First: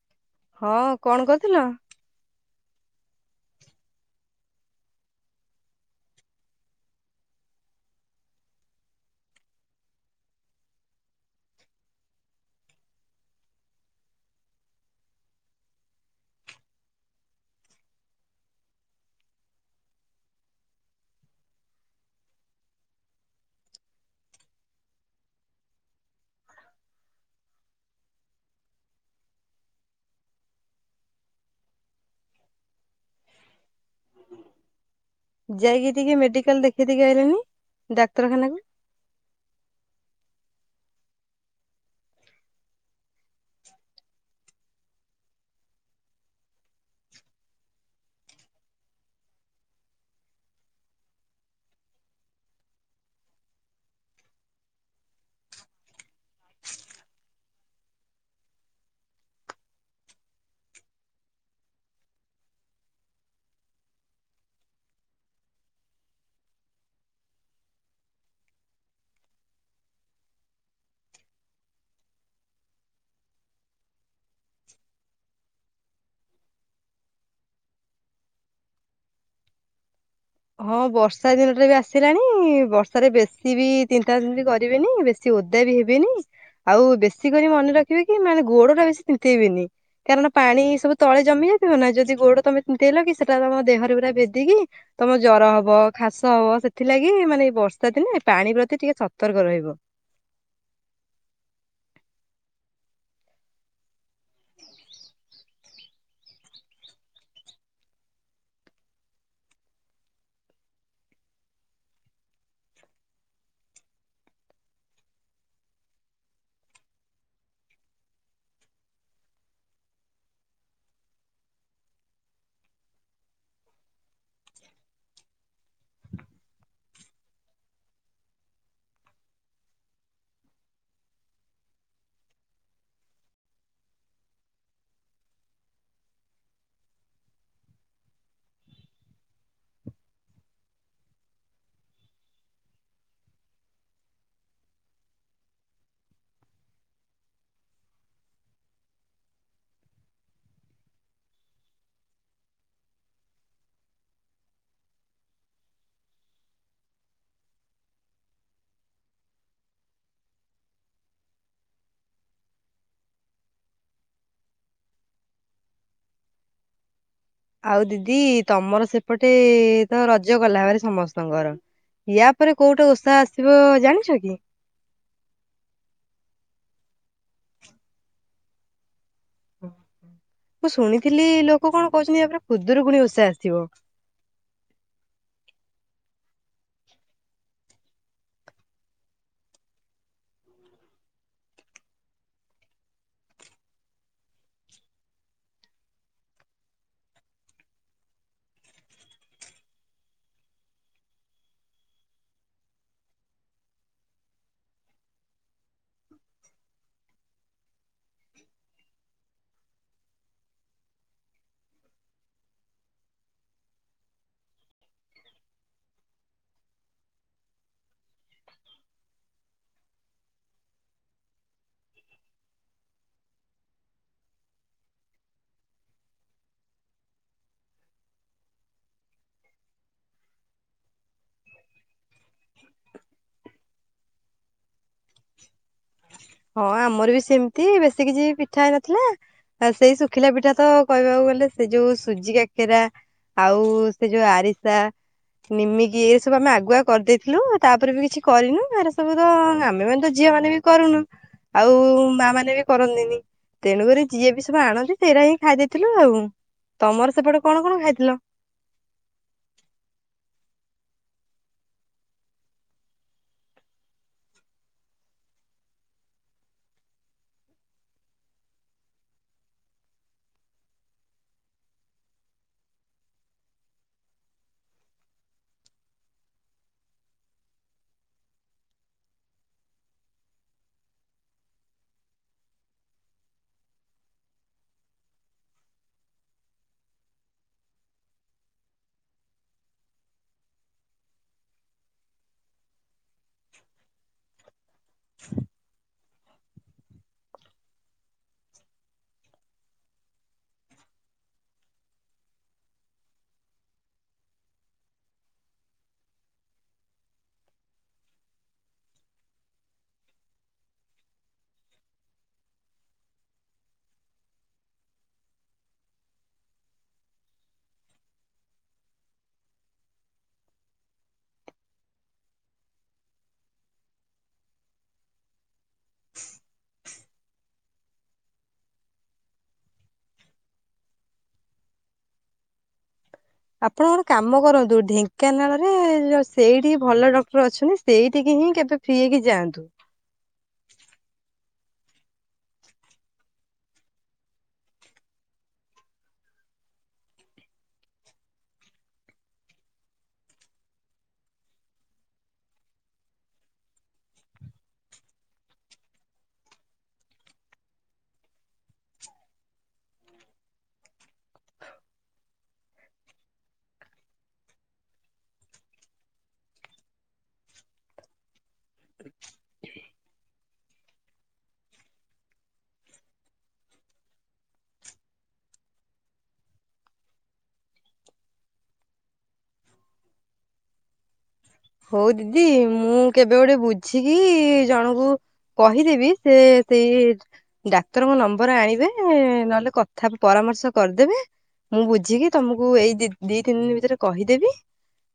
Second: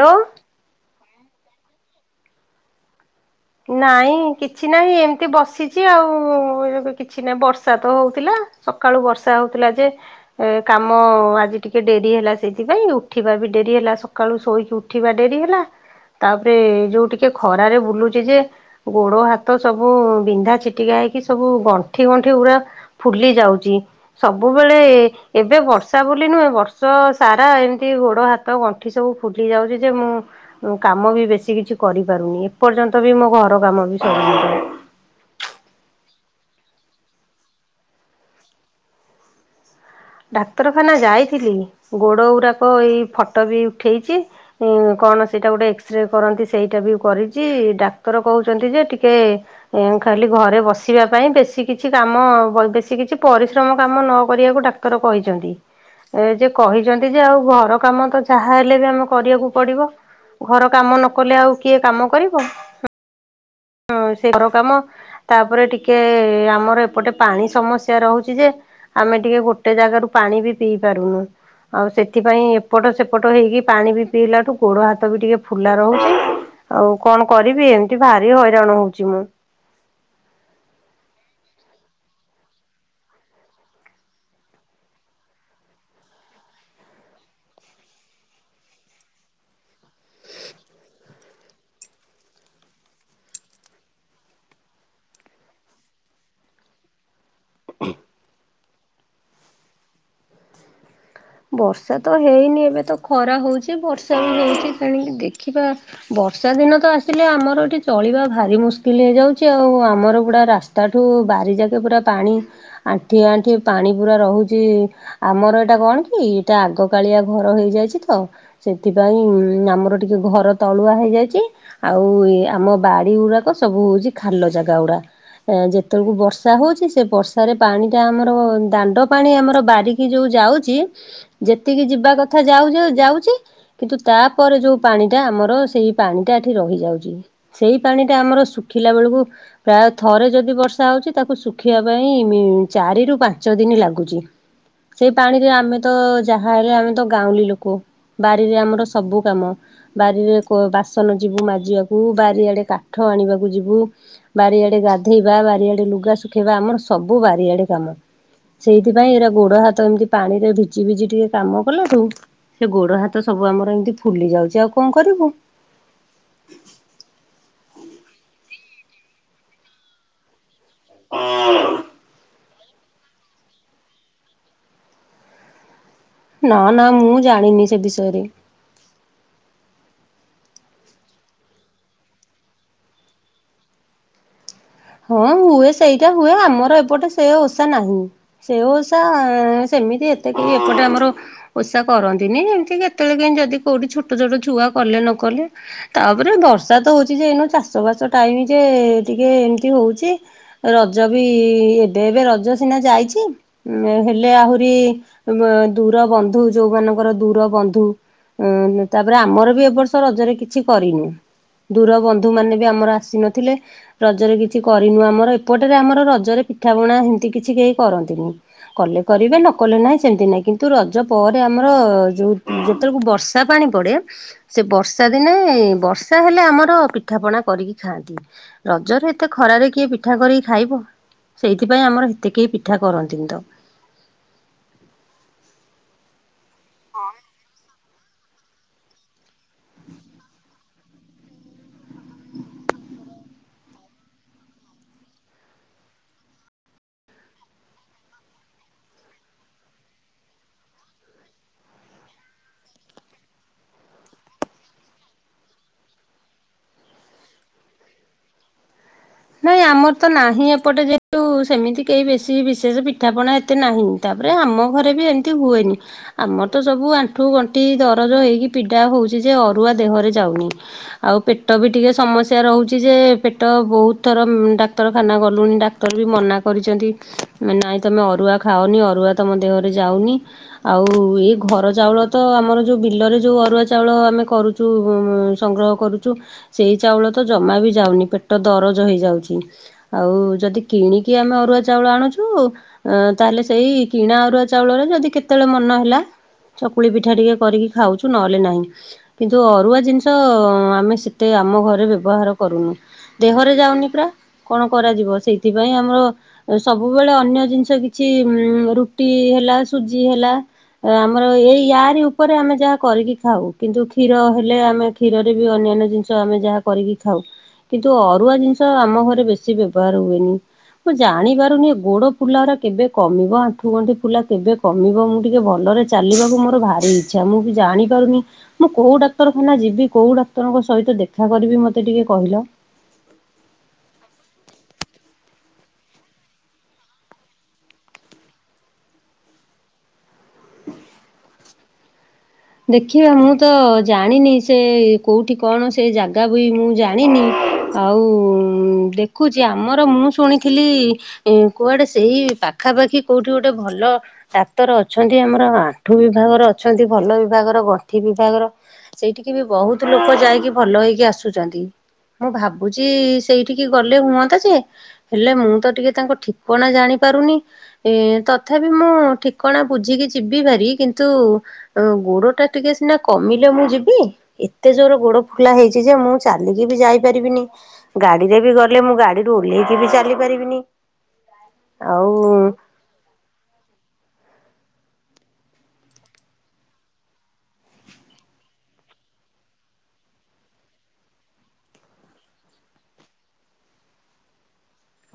Hello ହଁ କଣ କରିଥିଲ? ନାଇଁ କିଛି ନହିଁ ଏମିତି ବସିଛି ଆଉ କିଛି ନାହିଁ ବର୍ଷା ତ ହଉଥିଲା ସକାଳୁ ବର୍ଷା ହଉଥିଲା ଯେ ଏ କାମ ଆଜି ଟିକେ ଡେରି ହେଲା ସେଇଥିପାଇଁ ଉଠିବା ବି ଡେରି ହେଲା ସକାଳୁ ଶୋଇକି ଉଠିବା ଡେରି ହେଲା ତାପରେ ଯୋଉ ଟିକେ ଖରାରେ ବୁଲୁ ଯେ ଗୋଡ ହାତ ସବୁ ବିନ୍ଧା ଛିଟିକା ହେଇକି ସବୁ ଗଣ୍ଠି ଗଣ୍ଠି ପା ଫୁଲି ଯାଉଛି ସବୁବେଳେ ଏବେ ବର୍ଷା ବୋଲିୁ ନୁହେଁ ବର୍ଷ ସାରା ଏମିତି ଗୋଡ ହାତ ଗଣ୍ଠି ସବୁ ଫୁଲି ଯାଉଛି ଯେ ମୁଁ କାମ ବି ବେଶୀ କିଛି କରିପାରୁନି ଏପର୍ଯ୍ୟନ୍ତ ତ ବି ମୋ ଘର କାମ ବି ସରିନି। ଯାଇକି ଟିକେ ମେକ କାଲି ଦେଖିଦକି ଆଇିଲାନି ଡାକ୍ତରଖାନା କ ଡାକ୍ତରଖାନା ଯାଇଥିଲି ଗୋଡ଼ ଗୁଡ଼ାକ ଏଇ ଫଟୋ ବି ଉଠାଇଛି କଣ ସେଇଟା ଗୋଟେ ଏକ୍ସରେ କରନ୍ତି ସେଇଟା ବି କରିଛି ଡାକ୍ତର କହୁଛନ୍ତି ଯେ ଟିକଏ ଖାଲି ଘରେ ବସିବା ପାଇଁ ବେଶ ର କହିଛନ୍ତି ଏ ଯେ କହିଛନ୍ତି ଯେ ଆଉ ଘର କାମ ତ ଯାହା ହେଲେ ବି ଆମେ କରିବାକୁ ପଡିବ ଘର କାମ ନ କଲେ ଆଉ କିଏ କାମ କରିବ। ହଁ ସେ ଘର କାମ ତାପରେ ଟିକେ ଆମର ଏପଟେ ପାଣି ସମସ୍ୟା ରହୁଛି ଯେ ଆମେ ଟିକେ ଗୋଟେ ଜାଗାରୁ ପାଣି ବି ପିଇ ପାରୁନୁ ଆଉ ସେଥିପାଇଁ ଏପଟ ସେପଟ ହେଇକି ପାଣି ବି ପିଇଲାଠୁ ଗୋଡ ହାତ ବି ଟିକେ ଫୁଲା ରହୁଛି ଆଉ କଣ କରିବି ଏମିତି ବାହାର ଭ ହଇରାଣ ହଉଛି ମୁଁ ହଁ ବର୍ଷା ଦିନଟା ବି ଆସିଲାଣି ବର୍ଷାରେ ବେଶୀ ବି ଚିନ୍ତା କରିବେନି ବେଶୀ ଓଦା ବି ହେବନି ଆଉ ବେଶୀ କରି ମନେ ରଖିବେ କି ମାନେ ଗୋଡ ଟା ବେଶୀ ତିନ୍ତେଇବନି କାରଣ ପାଣି ସବୁ ତଳେ ଜମି ଯାଇଥିବ ନା ଯଦି ଗୋଡ ତମେ ତିନ୍ନ୍ତେଇଲ କି ସେଟା ତମ ଦେହରେ ପୁରା ଭେଦିକି ତମ ଜର ହବ ଖାସ ହବ ସେଥିଲାଗି ମାନେ ବର୍ଷା ଦିନ ପାଣି ଟିକେ ସତର୍କ ରହିବ। ବର୍ଷା ତ ହେଇନି ଏବେ ତ ଖରା ହଉଛି ବର୍ଷା ବି ହଉଛି ତଣିକ ଦେଖିବା ବର୍ଷା ଦିନ ତ ଆସିଲେ ଆମର ଏଠି ଚଳିବା ଭାରି ମୁସ୍କିଲ ହେଇଯାଉଛି ଆଉ ଆମର ପୁରଡା ରାସ୍ତା ଠୁ ବାରି ଯାକେ ପୁରା ପାଣି ଆଣ୍ଠି ଆଣ୍ଠି ପାଣି ପୁରା ରହୁଛି ଆମର ଏଇଟା କଣ? କି ଏଇଟା ଆଗକାଳିଆ ଘର ହେଇଯାଇଛି ତ ସେଥିପାଇଁ ଆମର ଟିକିଏ ଘର ତଳୁଆ ହେଇଯାଇଛି ଆଉ ଆମ ବାଡ଼ି ଗୁଡ଼ାକ ସବୁ ହେଉଛି ଖାଲ ଜାଗାାଗୁଡ଼ା ଯେତେବେଳକୁ ବର୍ଷା ହେଉଛି ସେ ବର୍ଷାରେ ପାଣିଟା ଆମର ଦାଣ୍ଡ ପାଣି ଆମର ବାରିକି ଯେଉଁ ଯାଉଛି। ଯେତିକି ଯିବା କଥା ଯାଉ ଯାଉଛି କିନ୍ତୁ ତାପରେ ଯୋଉ ପାଣି ଟା ଆମର ସେଇ ପାଣିଟା ଏଠି ରହିଯାଉଛି ସେଇ ପାଣି ଟା ଆମର ଶୁଖିଲା ବେଳକୁ ପ୍ରାୟ ଥରେ ଯଦି ବର୍ଷା ହଉଛି ତାକୁ ଶୁଖିବା ପାଇଁ ଚାରିରୁୁ ପାଞ୍ଚ ଦିନ ଲାଗୁଛି ସେଇ ପାଣିରେ ଆମେ ତ ଯାହା ହେଲେ ଆମେ ତ ଗାଉଁଲି ଲୋକ ବାରିରେ ଆମର ସବୁ କାମ ବାରିରେ ବାସନ ଯିବୁ ମାଜିବାକୁ ବାରିଆଡ଼େ କାଠ ଆଣିବାକୁ ଯିବୁ ବାରିଆଡେ ଗାଧେଇବା ବାରିଆଡେ ଲୁଗା ଶୁଖେଇବା ଆମର ସବୁ ବାରିଆଡେ କାମ ସେଇଥିପାଇଁ ଏରା ଗୋଡ଼ ହାତ ଏମିତି ପାଣିରେ ଯିବି ଟିକେ କାମ କଲାଠୁ ସେ ଗୋଡ ହାତ ସବୁ ଆମର ଏମିତି ଫୁଲି ଯାଉଛି ଆଉ କଣ କରିବୁ। ଆଉ ଦିଦି ତମର ସେପଟେ ତ ରଜ ଗଲା ଭାବ ସମସ୍ତଙ୍କର ୟା ପରେ କୋଉଠି ଉତ୍ସାହ ଆସିବ ଜାଣିଛ କି? ନା ନା ମୁଁ ଜାଣିନି ସେ ବିଷୟରେ ମୁଁ ଶୁଣିଥିଲି ଲୋକ କଣ କହୁଛନ୍ତି ୟାପରେ କୁଦରୁ ପୁଣି ଓଷା ଆସିବ। ହଁ ହୁଏ ସେଇଟା ହୁଏ ଆମର ଏପଟେ ସେ ଓଷା ନାହିଁ ସେ ଓଷା ସେମିତି ଏତେ କେହି ଏପଟେ ଆମର ଓଷା କରନ୍ତିନି ଏମିତି କେତେବେଳେ କେ ଯଦି କୋଉଠି ଛୋଟ ଛୋଟ ଛୁଆ କଲେ ନ କଲେ ତାପରେ ବର୍ଷା ତ ହଉଛି ଯେନୁ ଚାଷ ବାସ ଟାଇମ ଯେ ଟିକେ ଏ ହଉଛି ରଜ ବି ଏବେ ଏବେ ରଜ ସିନା ଯାଇଛି ହେଲେ ଆହୁରି ଦୂର ବନ୍ଧୁ ଯୋଉମାନଙ୍କର ଦୂର ବନ୍ଧୁ ତାପରେ ଆମର ବି ଏବ ବର୍ଷ ରଜରେ କିଛି କରିନୁ ଦୂର ବନ୍ଧୁ ମାନେ ବି ଆମର ଆସିନଥିଲେ ରଜରେ କିଛି କରିନୁ ଆମର ଏପଟରେ ଆମର ରଜରେ ପିଠା ପଣା ସେମତି କିଛି କେହି କରନ୍ତିନି କଲେ କରିବେ ନ କଲେ ନାହିଁ ସେମତି ନାହିଁ କିନ୍ତୁ ରଜ ପରେ ଆମର ଯୋଉ ଯେତେବେଳକୁ ବର୍ଷା ପାଣି ପଡେ ସେ ବର୍ଷା ଦିନେ ବର୍ଷା ହେଲେ ଆମର ପିଠାପଣା କରିକି ଖାଆନ୍ତି ରଜରେ ଏତେ ଖରାରେ କିଏ ପିଠା କରିକି ଖାଇବ ସେଇଥିପାଇଁ ଆମର ଏତେ କେହି ପିଠା କରନ୍ତିନି ତ ହଁ। ହଁ ଆମର ବି ସେମିତି ବ ସେ କିଛି ପିଠା ହେ ନଥିଲା ସେଇ ଶୁଖିଲା ପିଠା ତ କହିବାକୁ ଗଲେ ସେ ଯୋଉ ସୁଜି କଖିରା ଆଉ ସେ ଯୋଉ ଆରିସା ନିମିକି ଏ ସବୁ ଆମେ ଆଗୁଆ କରିଦେଇଥିଲୁ ତାପରେ ବି କିଛି କରିନୁ ଏର ସବୁ ତ ଆମେମାନେ ତ ଝିଅ ମାନେ ବି କରୁନୁ ଆଉ ମା ମାନେ ବି କରନ୍ତିନି ତେଣୁକ ଯିଏ ବି ସବୁ ଆଣନ୍ତି ସେଇଟା ହିଁ ଖାଇ ଦେଇେଇଥିଲୁ ଆଉ ତମର ସେପଟେ କଣ କଣ ଖାଇଥିଲ। ନାଇଁ ଆମର ତ ନାହିଁ ଏପଟେ ଯେହେତୁ ସେମିତି କେହି ବେଶୀ ବିଶେଷ ପିଠାପଣା ଏତେ ନାହିଁ ତାପରେ ଆମ ଘରେ ବି ଏମିତି ହୁଏନି ଆମର ତ ସବୁ ଆଣ୍ଠୁ ଗଣ୍ଠି ଦରଜ ହେଇକି ପିଡ଼ା ହଉଛି ଯେ ଅରୁଆ ଦେହରେ ଯାଉନି ଆଉ ପେଟ ବି ଟିକେ ସମସ୍ୟା ରହୁଛି ଯେ ପେଟ ବହୁତ ଥର ଡାକ୍ତରଖାନା ଗଲୁଣି ଡାକ୍ତର ବି ମନା କରିଛନ୍ତି ନାଇଁ ତୁମେ ଅରୁଆ ଖାଉନି ଅରୁଆ ତମ ଦେହରେ ଯାଉନି ଆଉ ଏ ଘର ଚାଉଳ ତ ଆମର ଯେଉଁ ବିଲରେ ଯେଉଁ ଅରୁଆ ଚାଉଳ ଆମେ କରୁୁ ସଂଗ୍ରହ କରୁଛୁ ସେଇ ଚାଉଳ ତ ଜମା ବି ଯାଉନି ପେଟ ଦର ହେଯାଉଛି ଆଉ ଯଦି କିଣିକି ଆମେ ଅରୁଆ ଚାଉଳ ଆଣୁଛୁ ତାହେଲେ ସେଇ କିଣା ଅରୁଆ ଚାଉଳରେ ଯଦି କେତେବେଳେ ମନ ହେଲା ଚକୁଳି ପିଠା ଟିକେ କରିକି ଖାଉଛୁ ନହେଲେ ନାହିଁ କିନ୍ତୁ ଅରୁଆ ଜିନିଷ ଆମେ ସେତେ ଆମ ଘରେ ବ୍ୟବହାର କରୁନୁ ଦେହ ାଉନି ପୁରା କଣ କରାଯିବ ସେଇଥିପାଇଁ ଆମର ସବୁବେଳେ ଅନ୍ୟ ଜିନିଷ କିଛି ରୁଟି ହେଲା ସୁଜି ହେଲା ଆମର ଏଇ ୟାରି ଉପରେ ଆମେ ଯାହା କରିକି ଖାଉ କିନ୍ତୁ କ୍ଷୀର ହେଲେ ଆମେ କ୍ଷୀରରେ ବି ଅନ୍ୟାନ୍ୟ ଜିନିଷ ଆମେ ଯାହା କରିକି ଖାଉ। ଅରୁଆ ଜିନିଷ ଆମ ଘରେ ବେଶୀ ବ୍ୟବହାର ହୁଏନି ମୁଁ ଜାଣି ପାରୁନି ଗୋଡ ଫୁଲ କେବେ କମ ଆଣ୍ଠୁ ଗଣ୍ଠି ଫୁଲା କେବେ କମ ମୁଁ ଟିକ ଭଲରେ ଚାଲିବାକୁ ମୋର ଭାରି ଇଛା ମୁଁ ବି ଜାଣି ପାରୁନି ମୁଁ କୋଉ ଡାକ୍ତରଖାନା ଯିବି କୋଉ ଡାକ୍ତରଙ୍କ ସହିତ ଦେଖା କରିବି ମତେ ଟିକେ କହିଲ। ଆପଣ ଗଣେ କାମ କରନ୍ତୁ ଢେଙ୍କାନାଳରେ ସେଇଠିକି ଭଲ ଡକ୍ଟର ଅଛନ୍ତି ସେଇଠିକି ହିଁ କେବେ ଫ୍ରି ହେଇକି ଯାଆନ୍ତୁ। ଦେଖିବା ମୁଁ ତ ଜାଣିନି ସେ କୋଉଠି କଣ ସେ ଜାଗା ବି ମୁଁ ଜାଣିନି ଆଉ ଦେଖୁଛି ଆମର ମୁଁ ଶୁଣିଥିଲି କୁଆଡେ ସେଇ ପାଖାପାଖି କୋଉଠି ଗୋଟେ ଭଲ ଡାକ୍ତର ଅଛନ୍ତି ଆମର ଆଣ୍ଠୁ ବିଭାଗର ଅଛନ୍ତି ଭଲ- ବିଭାଗର ଗଣ୍ଠି ବିଭାଗର ସେଇଠିକି ବି ବହୁତ ଲୋକ ଯାଇକି ଭଲ ହେଇକି ଆସୁଛନ୍ତି ମୁଁ ଭାବୁଛି ସେଇଠିକି ଗଲେ ହୁଅନ୍ତା ଯେ ହେଲେ ମୁଁ ତ ଟିକେ ତାଙ୍କ ଠିକଣା ଜାଣି ପାରୁନି ଏ ତଥାପି ମୁଁ ଠିକଣା ବୁଝିକି ଯିବି ପାରି କିନ୍ତୁ- ଗୋଡ ଟା ଟିକେ ସିନା କମିଲେ ମୁଁ ଯିବି ଏତେ ଜୋର ଗୋଡ ଫୁଲା ହେଇଛି ଯେ ମୁଁ ଚାଲିକି ବି ଯାଇପାରିବିନି ଗାଡିରେ ବି ଗଲେ ମୁଁ ଗାଡିରୁ ଓହ୍ଲେଇକି ବି ଚାଲି ପାରିବିନି ହଉ ଆଉ ଦିଦି ମୁଁ କେବେ ଗୋଟେ ବୁଝିକି- ଜଣଙ୍କୁ କହିଦେବି ସେ ସେଇ ଡାକ୍ତରଙ୍କ ନମ୍ବର ଆଣିବେ ନହେଲେ କଥା ପରାମର୍ଶ କରିଦେବେ ମୁଁ ବୁଝିକି ତମକୁ ଏଇ ଦି ତିନି ଦିନ ଭିତରେ କହିଦେବି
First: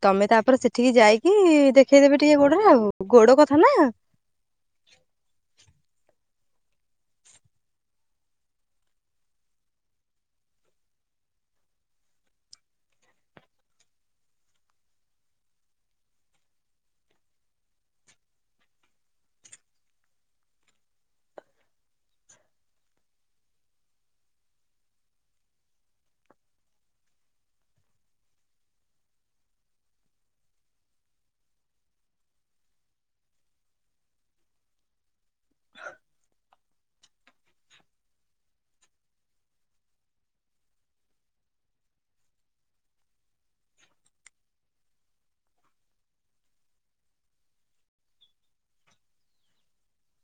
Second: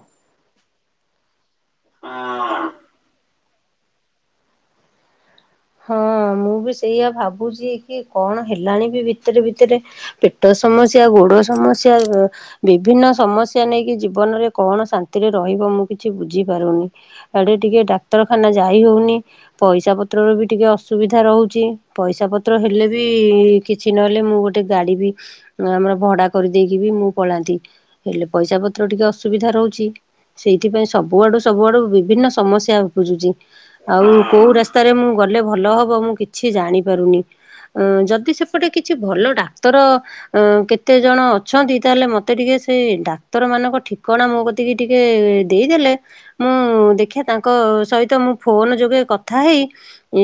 ତମେ ତାପରେ ସେଠିକି ଯାଇକି- କି ଦେଖେଇଦେବେ ଟିକେ ଗୋଡରେ ଆଉ ଗୋଡ କ- ହେଲୋ ହଁ ମୁଁ ବି ସେଇଆ ଭାବୁଛି କି କଣ ହେଲାଣି ବି ଭିତରେ ଭିତରେ ପେଟ ସମସ୍ୟା ଗୋଡ ସମସ୍ୟା ବିଭିନ୍ନ ସମସ୍ୟା ନେଇକି ଜୀବନରେ କଣ ଶାନ୍ତିରେ ରହିବ ମୁଁ କିଛି ବୁଝି ପାରୁନି ଆଡେ ଟିକେ ଡାକ୍ତରଖାନା ଯାଇ ହଉନି ପଇସା ପତ୍ରର ବି- ଟିକେ ଅସୁବିଧା ରହୁଛି ପଇସା ପତ୍ର ହେଲେ ବି କିଛି ନହେଲେ ମୁଁ ଗୋଟେ ଗାଡି ବି ଆମର ଭଡା କରିଦେଇକି ବି ମୁଁ ପଳାନ୍ତି ହେଲେ ପଇସା ପତ୍ର ଟିକେ ଅସୁବିଧା ରହୁଛି ସେଇଥିପାଇଁ ସବୁଆଡୁ ସବୁଆଡୁ ବିଭିନ୍ନ ସମସ୍ୟା ଉପୁଜୁଛି ଆଉ କୋଉ ରାସ୍ତାରେ ମୁଁ ଗଲେ ଭଲ ହବ ମୁଁ କିଛି ଜାଣିପାରୁନି ଯଦି ସେପଟେ କିଛି ଭଲ ଡାକ୍ତର କେତେ ଜଣ ଅଛନ୍ତି ତାହେଲେ ମୋତେ ଟିକେ ସେ ଡାକ୍ତର ମାନଙ୍କ ଠିକଣା ମୋ କତିକି ଟିକେ ଦେଇଦେଲେ ମୁଁ ଦେଖିବା ତାଙ୍କ ସହିତ ମୁଁ ଫୋନ ଯୋଗେ କଥା ହେଇ-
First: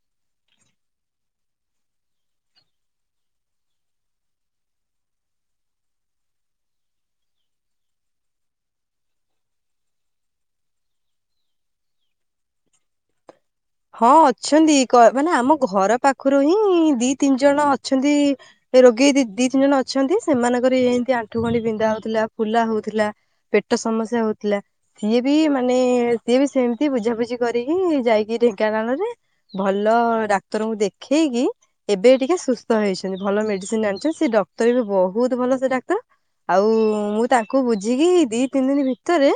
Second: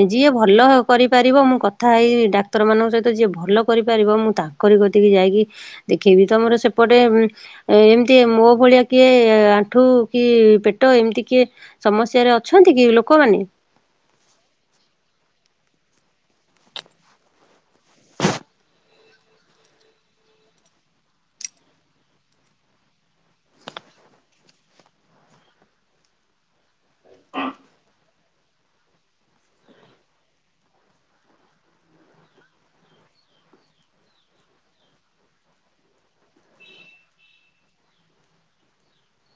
ଯିଏ ଭଲ କରିପାରିବ ମୁଁ କଥା ହେଇ ଡାକ୍ତର ମାନଙ୍କ ସହିତ ଯିଏ ଭଲ କରିପାରିବ ମୁଁ ତାଙ୍କରି କତିକି ଯାଇକି ଦେଖେଇବି ତମର ସେପଟେ ଏମିତି ମୋ ଭଳିଆ କିଏ ଆଣ୍ଠୁ କି ପେଟ ଏମିତି କିଏ ସମସ୍ୟାରେ ଅଛନ୍ତି କି ଲୋକମାନେ ହଁ ଅଛନ୍ତି ମାନେ ଆମ ଘର ପାଖରୁ ହିଁ ଦି ତିନି ଜଣ ଅଛନ୍ତି ରୋଗୀ ଦି ତିନି ଜଣ ଅଛନ୍ତି ସେମାନଙ୍କର ଏମିତି ଆଣ୍ଠୁ ଗଣ୍ଠି ବିନ୍ଧା ହଉଥିଲା ଫୁଲା ହଉଥିଲା ପେଟ ସମସ୍ୟା ହଉଥିଲା ସିଏ ବି ମାନେ ସିଏ ବି ସେମିତି ବୁଝାବୁଝି କରିକି ଯାଇକି- [unintelligible] ଭଲ ଡାକ୍ତରଙ୍କୁ ଦେଖେଇକି ଏବେ ଟିକେ ସୁସ୍ଥ ହେଇଛନ୍ତି ଭଲ ମେଡିସିନ ଆଣିଛନ୍ତି ସେ ଡକ୍ତର ବି ବହୁତ ଭଲ ସେ ଡାକ୍ତର ଆଉ ମୁଁ ତାଙ୍କୁ ବୁଝିକି ଦି ତିନି ଦିନ ଭିତରେ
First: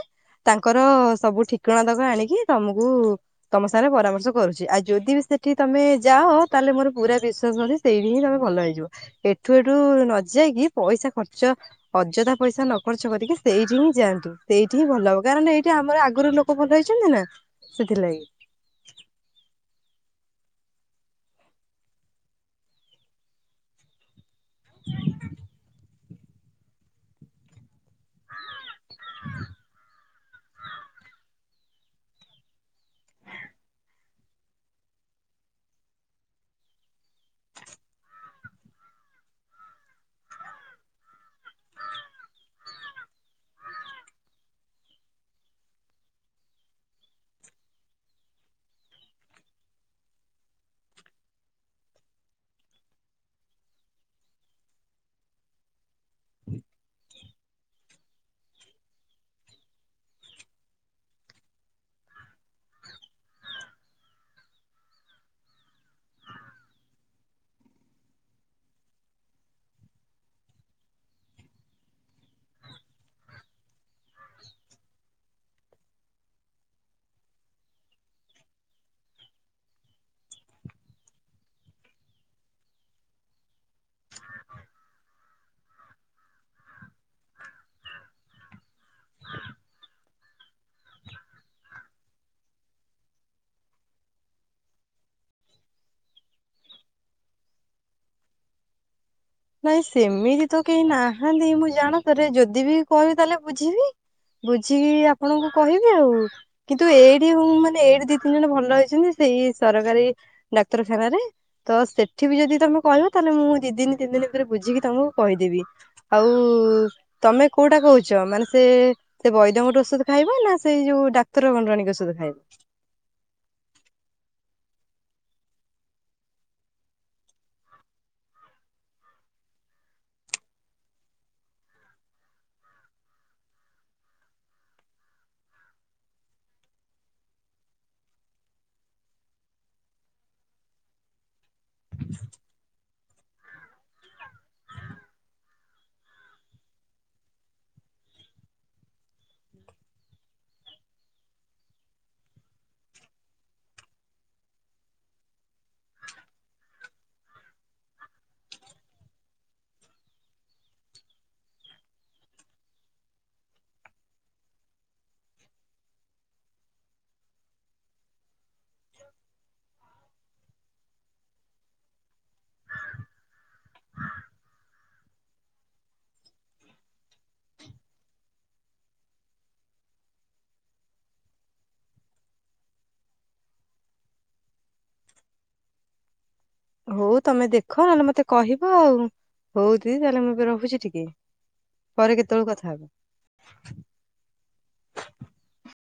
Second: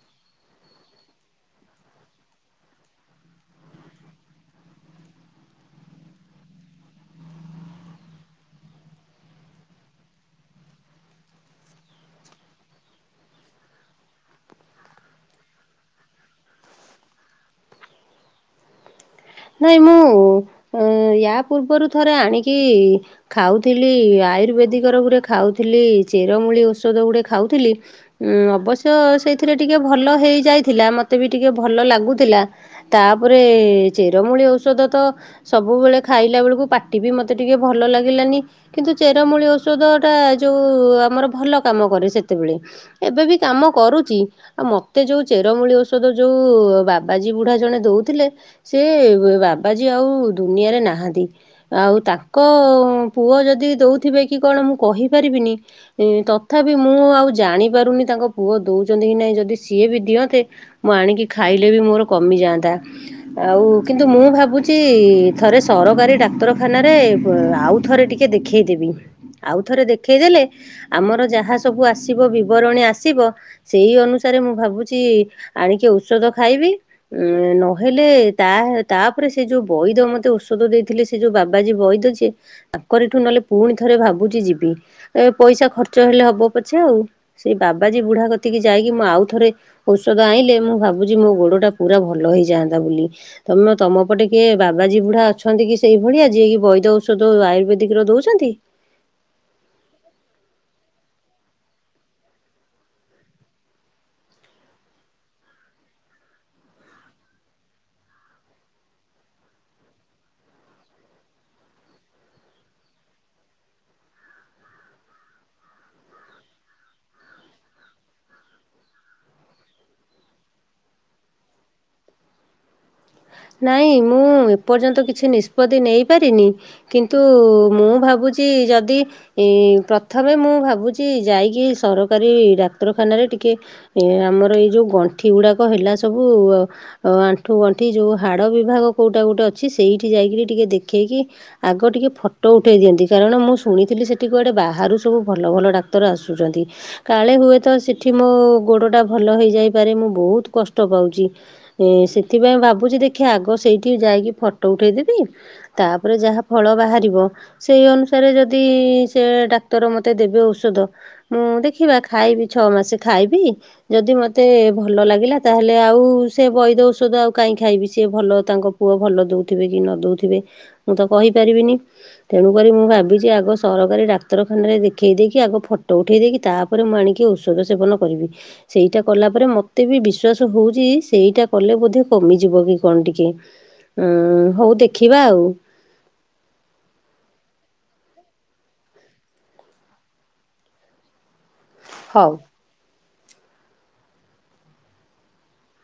ତାଙ୍କର ସବୁ ଠିକଣା ତକ ଆଣିକି ତମକୁ ତମ ସାଙ୍ଗରେ ପରାମର୍ଶ - କରୁଛି ଆଉ ଯଦି ବି ସେଠି ତମେ ଯାଅ ତାହେଲେ ମୋର ପୁରା ବିଶ୍ଵାସ ଅଛି ସେଇଠି ହିଁ ତମେ ଭଲ ହେଇଯିବ ଏଠୁ ଏଠୁ ନଯାଇକି ପଇସା ଖର୍ଚ୍ଚ ଅଯଥା ପଇସା ନ ଖର୍ଚ୍ଚ କରିକି ସେଇଠି ହିଁ ଯାଆନ୍ତୁ ସେଇଠି ହିଁ ଭଲ ହବ କାରଣ ଏଇଠି ଆମର ଆଗରୁ ଲୋକ ଭଲ ହେଇଛନ୍ତି ନା ସେଥିଲାଗି- ନାଇଁ ମୁଁ ୟା ପୂର୍ବରୁ ଥରେ ଆଣିକି ଖାଉଥିଲି ଆୟୁର୍ବେଦିକ ର ଗୁଟେ ଖାଉଥିଲି ଚେରମୂଳି ଔଷଧ ଗୁଟେ ଖାଉଥିଲି ଉଁ ଅବଶ୍ୟ ସେଇଥିରେ ଟିକେ ଭଲ- ହେଇ ଯାଇଥିଲା ମୋତେ ବି ଟିକେ ଭଲ ଲାଗୁଥିଲା ତାପରେ ଚେରମୂଳି ଔଷଧ ତ ସବୁବେଳେ ଖାଇଲା ବେଳକୁ ପାଟି ବି ମୋତେ ଟିକେ ଭଲ ଲାଗିଲାନି କିନ୍ତୁ ଚେରମୂଳି ଔଷଧ ଟା ଯୋଉ ଆମର ଭଲ କାମ କରେ ସେତେବେଳେ ଏବେବି କାମ କରୁଛି ଆଉ ମତେ ଯୋଉ ଚେରମୂଳି ଔଷଧ ଯୋଉ ବାବାଜୀ ବୁଢା ଜଣେ ଦଉଥିଲେ ସେ ବାବାଜୀ ଆଉ ଦୁନିଆରେ ନାହାନ୍ତି ଆଉ ତାଙ୍କ ପୁଅ ଯଦି ଦଉଥିବେ କି କଣ ମୁଁ କହିପାରିବିନି ତଥାପି ମୁଁ ଆଉ ଜାଣିପାରୁନି ତାଙ୍କ ପୁଅ ଦଉଛନ୍ତି କି ନାହିଁ ଯଦି ସିଏ ବି ଦିଅନ୍ତେ ମୁଁ ଆଣିକି ଖାଇଲେ ବି ମୋର କମିଯାଆନ୍ତା ଆଉ କିନ୍ତୁ ମୁଁ ଭାବୁଛି ଥରେ ସରକାରୀ ଡାକ୍ତରଖାନାରେ ଆଉ ଥରେ ଟିକେ ଦେଖେଇଦେବି ଆଉଥରେ ଦେଖେଇଦେଲେ ଆମର ଯାହା ସବୁ ଆସିବ ବିବରଣୀ ଆସିବ। ସେଇ ଅନୁସାରେ ମୁଁ ଭାବୁଛି ଆଣିକି ଔଷଧ ଖାଇବି ଉ ନହ ହେଲେ ତା ତାପରେ ସେ ଯୋଉ ବୈଦ ମତେ ଔଷଧ ଦେଇଥିଲେ ସେ ଯୋଉ ବାବାଜୀ ବୈଦ ସି ତାଙ୍କରିଠୁ ନହେଲେ ପୁଣି ଥରେ ଭାବୁଛି ଯିବି ଏ ପଇସା ଖର୍ଚ୍ଚ ହେଲେ ହବ ପଛେ ଆଉ ସେଇ ବାବାଜୀ ବୁଢା କତିକି ଯାଇକି ମୁଁ ଆଉ ଥରେ ଔଷଧ ଆଣିଲେ ମୁଁ ଭାବୁଛି ମୋ ଗୋଡ ଟା ପୁରା ଭଲ ହେଇଯାଆନ୍ତା। ତମ ତମ ପଟେ କିଏ ବାବାଜୀ ବୁଢା ଅଛନ୍ତି କି ସେଇ ଭଳିଆ ଯିଏକ ବୈଦ ଔଷଧ ଆୟୁର୍ବେଦିକ ର ଦଉଛନ୍ତି। ନାଇଁ ସେମିତି ତ କେହି ନାହାନ୍ତି ମୁଁ ଜାଣ ତରେ ଯଦି ବି କହିବି ତାହେଲେ ବୁଝିବି ବୁଝିକି ଆପଣଙ୍କୁ କହିବି ଆଉ କିନ୍ତୁ ଏଇଠି ମାନେ ଏଇଠି ଦି ତିନି ଜଣ ଭଲ ହେଇଛନ୍ତି ସେଇ ସରକାରୀ ଡାକ୍ତରଖାନାରେ ତ ସେଠି ବି ଯଦି ତମେ କହିବ ତାହେଲେ ମୁଁ ଦି ଦିନ ତିନି ଦିନ ରେ ବୁଝିକି ତମକୁ କହିଦେବି ଆଉ ତମେ କୋଉଟା କହୁଛ ମାନେ ସେ ସେ ବୈଦ୍ୟଙ୍କଟ ଔଷଧ ଖାଇବ ନା ସେଇ ଯୋଉ ଡାକ୍ତର ଖଣ୍ଡରାଣୀ ଔଷଧ ଖାଇବ। ନାଇଁ ମୁଁ ଏପର୍ଯ୍ୟନ୍ତ କିଛି ନିଷ୍ପତି ନେଇ ପାରିନି କିନ୍ତୁ ମୁଁ ଭାବୁଛି ଯଦି ପ୍ରଥମେ ମୁଁ ଭାବୁଛି ଯାଇକି ସରକାରୀ ଡାକ୍ତରଖାନାରେ ଟିକେ ଆମର ଏଇ ଯୋଉ ଗଣ୍ଠି ଗୁଡାକ ହେଲା ସବୁ ଆଣ୍ଠୁ ଗଣ୍ଠି ଯୋଉ ହାଡ ବିଭାଗ କୋଉଟା ଗୋଉଟେ ଅଛି ସେଇଠି ଯାଇକରି ଟିକେ ଦେଖେଇକି ଆଗ ଟିକିଏ ଫଟୋ ଉଠେଇ ଦିଅନ୍ତି କାରଣ ମୁଁ ଶୁଣିଥିଲି ସେଠିୁଆଡ଼େ ବାହାରୁ ସବୁ ଭଲ ଭଲ ଡା ଆସୁଛନ୍ତି କାଳେ ହୁଏ ତ ସେଠି ମୋ ଗୋଡ ଟା ଭଲ ହେଇଯାଇପାରେ ମୁଁ ବହୁତ କଷ୍ଟ ପାଉଛି ଏ ସେଥିପାଇଁ ଭାବୁଛି ଦେଖ ଦେଖ ଆଗ ସେଇଠି ଯାଇକି ଫଟୋ ଉଠେଇଦେବି। ତାପରେ ଯାହା ଫଳ ବାହାର ସେଇ ଅନୁସାରେ ଯଦି ସେ ଡାକ୍ତର ମତେ ଦେବେ ଔଷଧ ମୁଁ ଦେଖିବା ଖାଇବି ଛଅ ମାସ ଖାଇବି ଯଦି ମତେ ଭଲ ଲାଗିଲା ତାହେଲେ ଆଉ ସେ ବୈଦ ଔଷଧ ଆଉ କାଇହିଁ ଖାଇବି। ସି ଭଲ ତାଙ୍କ ପୁଅ ଭଲ ଦଉଥିବେ କି ନ ଦଉଥିବେ ମୁଁ ତ କହିପାରିବିନି ତେଣୁକରି ମୁଁ ଭାବିଛି ଆଗ ସରକାରୀ ଡାକ୍ତରଖାନାରେ ଦେଖେଇ ଦେଇକି ଆଗ ଫଟୋ ଉଠେଇ ଦେଇକି ତାପରେ ମୁଁ ଆଣିକି ଔଷଧ ସେବନ କରିବି ସେଇଟା କଲା ପରେ ମତେ ବିଶ୍୍ୱାସ ହଉଛି ସେଇଟା କଲେ ବୋଧେ କମିଯିବ କି କଣ ଟିକେ ଉଁ ହଉ ଦେଖିବା ଆଉ। ହଉ ତମେ ଦେଖ ନହେଲେ ମତେ କହିବ ଆଉ ହଉ ଦିଦି ତାହେଲେ ମୁଁ ଏବେ ରହୁଛି ଟିକେ ପରେ ହଉ। କେତେବେଳୁ କଥା ହେବ।